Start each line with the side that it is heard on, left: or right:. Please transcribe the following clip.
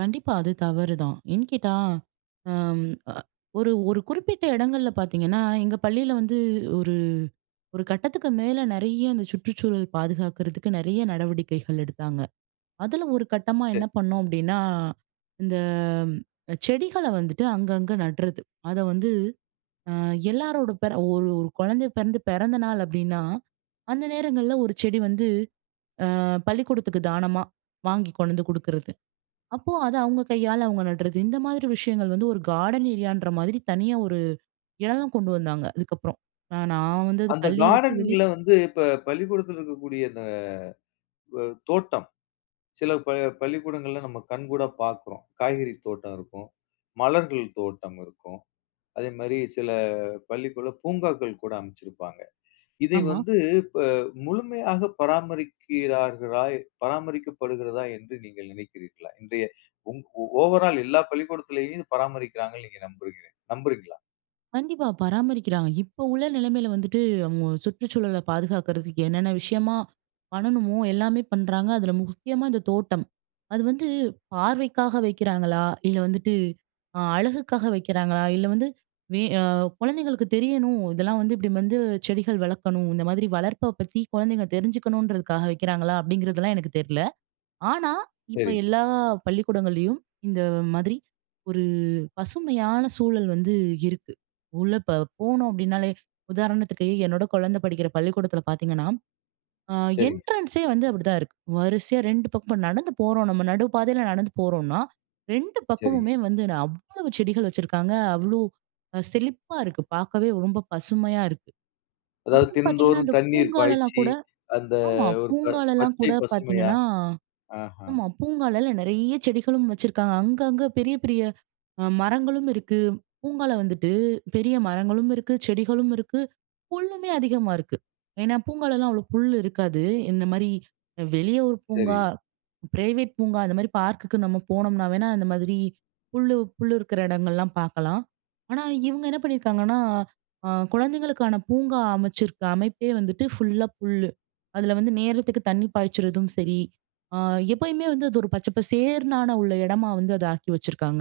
right: கண்டிப்பா, அது தவறுதான். ஏன் கேட்டா, அம் அ ஒரு ஒரு குறிப்பிட்ட இடங்கள்ல பார்த்தீங்கன்னா, எங்க பள்ளியில வந்து ஒரு ஒரு கட்டத்துக்கு மேல நறைய அந்த சுற்றுச்சூழல் பாதுகாக்கிறதுக்கு நெறைய நடவடிக்கைகள் எடுத்தாங்க. அதில ஒரு கட்டமா
left: சரி.
right: என்ன பண்ணோம் அப்டின்னா, இந்த அ செடிகள வந்துட்டு அங்கங்க நட்றது. அத வந்து, அ எல்லாரோட பேர ஒரு ஒரு குழந்தை பிறந்து, பிறந்த நாள் அப்டின்னா அந்த நேரங்கள்ல 1 செடி வந்து ஆ பள்ளிக்கூடத்துக்கு தானமா வாங்கி கொண்டந்து குடுக்கிறது. அப்போ அத அவுங்க கையால அவுங்க நட்றது. இந்த மாதிரி விஷயங்கள் வந்து ஒரு கார்டன் ஏரியான்றமாதிரி தனியா ஒரு எடம்லாம் கொண்டு வந்தாங்க, அதுக்கப்புறம். நான் நான் வந்தது
left: அந்த
right: பள்ளிய விட்டு வெளிய
left: கார்டன்ல வந்து இப்ப பள்ளிக்கூடத்தில இருக்கக்கூடிய இந்த அ தோட்டம். சில ப பள்ளிக்கூடங்கள்ல நம்ம கண்கூடா பார்க்குறோம். காய்கறி தோட்டம் இருக்கும். மலர்கள் தோட்டம் இருக்கும். அதேமாரி சில பள்ளிக்குள்ள பூங்காக்கள் கூட அமச்சிருப்பாங்க. இதை
right: ஆமா.
left: வந்து இப்ப முழுமையா பராமரிக்கிறார்களா பராமரிக்கப்படுகிறதா? என்று நீங்கள் நினைக்கிறீர்களா? இன்றைய உங் ஓவர் ஆல் எல்லா பள்ளிக்கூடத்திலயும் இத பராமரிக்கிறாங்கன்னு நீங்கள் நம்புகிறீ நம்புறீங்களா?
right: கண்டிப்பா. பராமரிக்கிறாங்க. இப்போ உள்ள நிலைமையில வந்துட்டு அவுங்க சுற்றுச்சூழல பாதுகாக்கிறதுக்கு என்னென்ன விஷயமா பண்ணணுமோ! எல்லாமே பண்றாங்க. அதில முக்கியமா இந்த தோட்டம். அது வந்து பார்வைக்காக வைக்கிறாங்களா? இல்ல வந்துட்டு அ அழகுக்காக வைக்கிறாங்களா? இல்ல வந்து, வே ஆ, குழந்தைகளுக்கு தெரியணும், இதெல்லாம் வந்து இப்டி வந்து செடிகள் வளர்க்கணும். இந்தமாதிரி வளர்ப்ப பத்தி குழந்தைங்க தெரிஞ்சுக்கணுன்றதுக்காக வைக்கிறாங்களா? அப்டிங்கிறதெல்லாம் எனக்கு தெரில. ஆனா, இப்ப
left: சரி.
right: எல்லா பள்ளிக்கூடங்கள்லையும், இந்த மாதிரி ஒரு பசுமையான சூழல் வந்து இருக்கு. உள்ள ப போனோம் அப்டினாலே உதாரணத்துக்கு, என்னோட குழந்தை படிக்கிற பள்ளிக்கூடத்தில பார்த்தீங்கன்னா, ஆ
left: சரிங்க.
right: என்ட்ரன்ஸ்சே வந்து அப்டி தான் இருக்கு. வரிசையா 2 பக்கம் இப்ப நடந்து போறோம் நம்ம நடு பாதையில நடந்து போறோன்னா, 2
left: சரிங்க.
right: பக்கமுமே வந்து நா அவ்வளவு செடிகள் வச்சிருக்காங்க. அவ்ளோ அ செழிப்பா இருக்கு. பார்க்கவே ரொம்ப பசுமையா இருக்கு.
left: அதாவது
right: அப்புறம் பார்த்தீங்கன்னா,
left: தினந்தோறும்
right: அந்த
left: தண்ணீர்
right: பூங்காலலாம்
left: பாய்ச்சி,
right: கூட
left: அந்த
right: ஆமா
left: ஒரு ப
right: பூங்காலலாம்
left: பச்சை
right: கூட
left: பசுமையா,
right: பார்த்தீங்கன்னா
left: ஆஹ்ம்.
right: ஆமா. பூங்காலெல்லாம் நிறைய செடிகளும் வச்சுருக்காங்க. அங்க, அங்க பெரிய, பெரிய அ மரங்களும் இருக்கு. பூங்கால வந்துட்டு பெரிய மரங்களும் இருக்கு. செடிகளும் இருக்கு. புல்லுமே அதிகமா இருக்கு. ஏன்னா பூங்காலலாம் அவ்ளோ புல் இருக்காது. இந்தமாரி அ வெளிய ஒரு பூங்கா
left: சரி.
right: பிரைவேட் பூங்கா, அந்தமாரி பார்க்குக்கு நம்ம போனம்ன்னா வேணா, அந்த மாதிரி புல்லு, புல்லு இருக்குற இடங்கள்லாம் பார்க்கலாம். ஆனா, இவுங்க என்ன பண்ணியிருக்காங்கன்னா, ஆ குழந்தைங்களுக்கான பூங்கா அமைச்சிருக்க அமைப்பே வந்துட்டு ஃபுல்லா புல்லு. அதில வந்து நேரத்துக்கு தண்ணீ பாய்ச்சுறதும் சரி, அ எப்பயுமே வந்து அது ஒரு பச்சை பசேர்ன்னான உள்ள இடமா வந்து அத ஆக்கி வச்சுருக்காங்க.